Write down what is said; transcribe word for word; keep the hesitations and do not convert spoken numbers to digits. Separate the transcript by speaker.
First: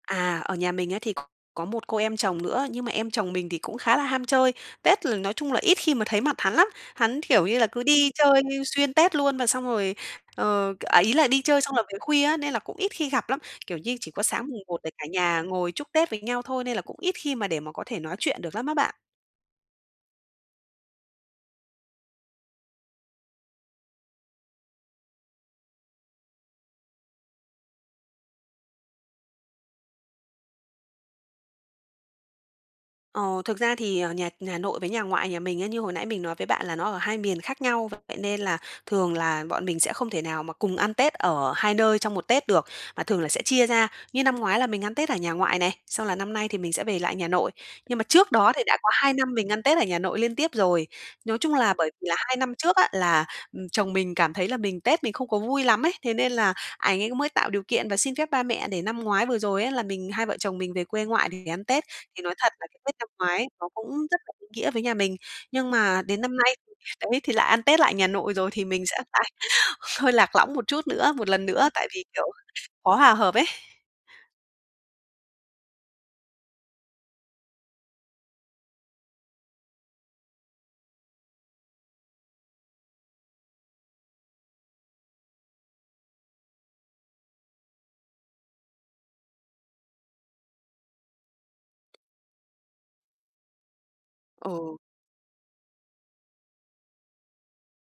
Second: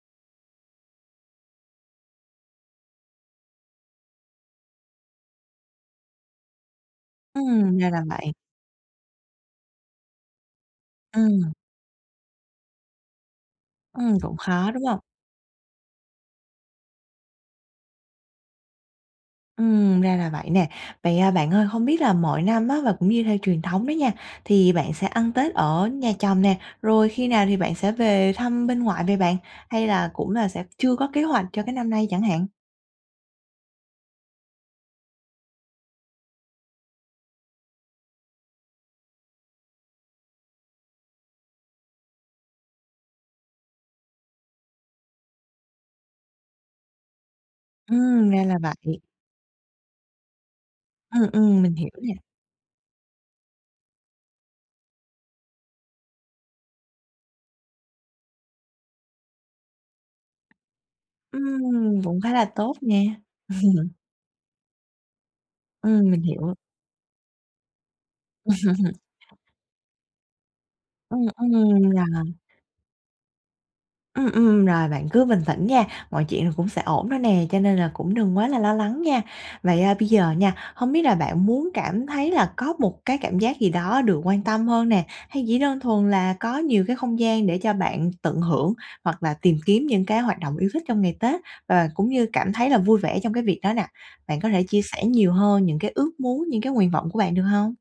Speaker 1: À, ở nhà mình ấy thì có một cô em chồng nữa, nhưng mà em chồng mình thì cũng khá là ham chơi, Tết là nói chung là ít khi mà thấy mặt hắn lắm. Hắn, kiểu như là,
Speaker 2: Ừm,
Speaker 1: cứ
Speaker 2: ra là
Speaker 1: đi
Speaker 2: vậy.
Speaker 1: chơi xuyên Tết luôn và xong rồi, ờ, à, ý là đi
Speaker 2: Ừm.
Speaker 1: chơi xong rồi về khuya á nên là cũng ít khi gặp lắm. Kiểu như, chỉ
Speaker 2: Ừm,
Speaker 1: có
Speaker 2: cũng
Speaker 1: sáng mùng
Speaker 2: khó,
Speaker 1: Một
Speaker 2: đúng
Speaker 1: để
Speaker 2: hông?
Speaker 1: cả nhà ngồi chúc Tết với nhau thôi nên là cũng ít khi mà để mà có thể nói chuyện được lắm á bạn.
Speaker 2: Ừm, ra là vậy nè. Vậy, à, bạn ơi hông biết là mọi năm á và cũng như theo truyền thống đó nha, thì bạn sẽ ăn Tết ở nhà chồng nè, rồi khi nào thì bạn sẽ về thăm bên ngoại vậy bạn, hay là cũng là sẽ chưa có kế hoạch cho cái năm nay chẳng hạn?
Speaker 1: Ồ, thực ra thì, ờ, nhà nhà nội với nhà ngoại nhà mình ấy như hồi nãy mình nói với bạn là nó ở hai miền khác nhau, vậy nên là thường là bọn mình sẽ không thể nào mà cùng ăn Tết ở hai nơi trong một Tết được, mà thường là sẽ chia ra. Như năm ngoái là mình ăn Tết ở nhà ngoại này, xong là năm nay thì mình sẽ về lại nhà nội. Nhưng mà
Speaker 2: Ừm,
Speaker 1: trước
Speaker 2: ra
Speaker 1: đó
Speaker 2: là
Speaker 1: thì đã có
Speaker 2: vậy.
Speaker 1: hai năm mình ăn Tết ở nhà nội liên tiếp rồi,
Speaker 2: Ừm,
Speaker 1: nói chung
Speaker 2: ừm,
Speaker 1: là
Speaker 2: mình hiểu
Speaker 1: bởi vì
Speaker 2: nè.
Speaker 1: là hai năm trước á là, ừm, chồng mình cảm thấy là mình Tết mình không có vui lắm ấy, thế nên là ảnh ấy mới tạo điều kiện và xin phép ba mẹ để năm ngoái vừa rồi ấy là mình hai vợ chồng mình về quê ngoại để ăn Tết,
Speaker 2: Ừm! Cũng
Speaker 1: thì
Speaker 2: khá
Speaker 1: nói
Speaker 2: là
Speaker 1: thật là
Speaker 2: tốt
Speaker 1: cái Tết
Speaker 2: nè.
Speaker 1: năm ngoái nó cũng rất là ý nghĩa với nhà mình. Nhưng mà
Speaker 2: Ừm, mình
Speaker 1: đến năm
Speaker 2: hiểu.
Speaker 1: nay thì đấy thì lại ăn Tết lại nhà nội rồi thì mình sẽ phải hơi lạc lõng một chút nữa
Speaker 2: Ừm,
Speaker 1: một lần nữa tại
Speaker 2: ừm.
Speaker 1: vì, kiểu,
Speaker 2: Rồi.
Speaker 1: khó hòa hợp ấy.
Speaker 2: Ừm, ừm. Rồi bạn cứ bình tĩnh nha, mọi chuyện rồi cũng sẽ ổn thôi nè, cho nên là cũng đừng quá là lo lắng nha. Vậy, à, bây giờ nha, hông biết là bạn muốn cảm thấy là có một cái cảm giác gì đó được quan tâm hơn nè, hay chỉ đơn thuần là có nhiều cái không gian để cho bạn tận hưởng hoặc là tìm kiếm những cái hoạt động yêu thích trong ngày Tết và cũng như cảm thấy là vui vẻ trong cái việc đó nè? Bạn có thể
Speaker 1: Ừ.
Speaker 2: chia sẻ nhiều hơn những cái ước muốn, những cái nguyện vọng của bạn được hông?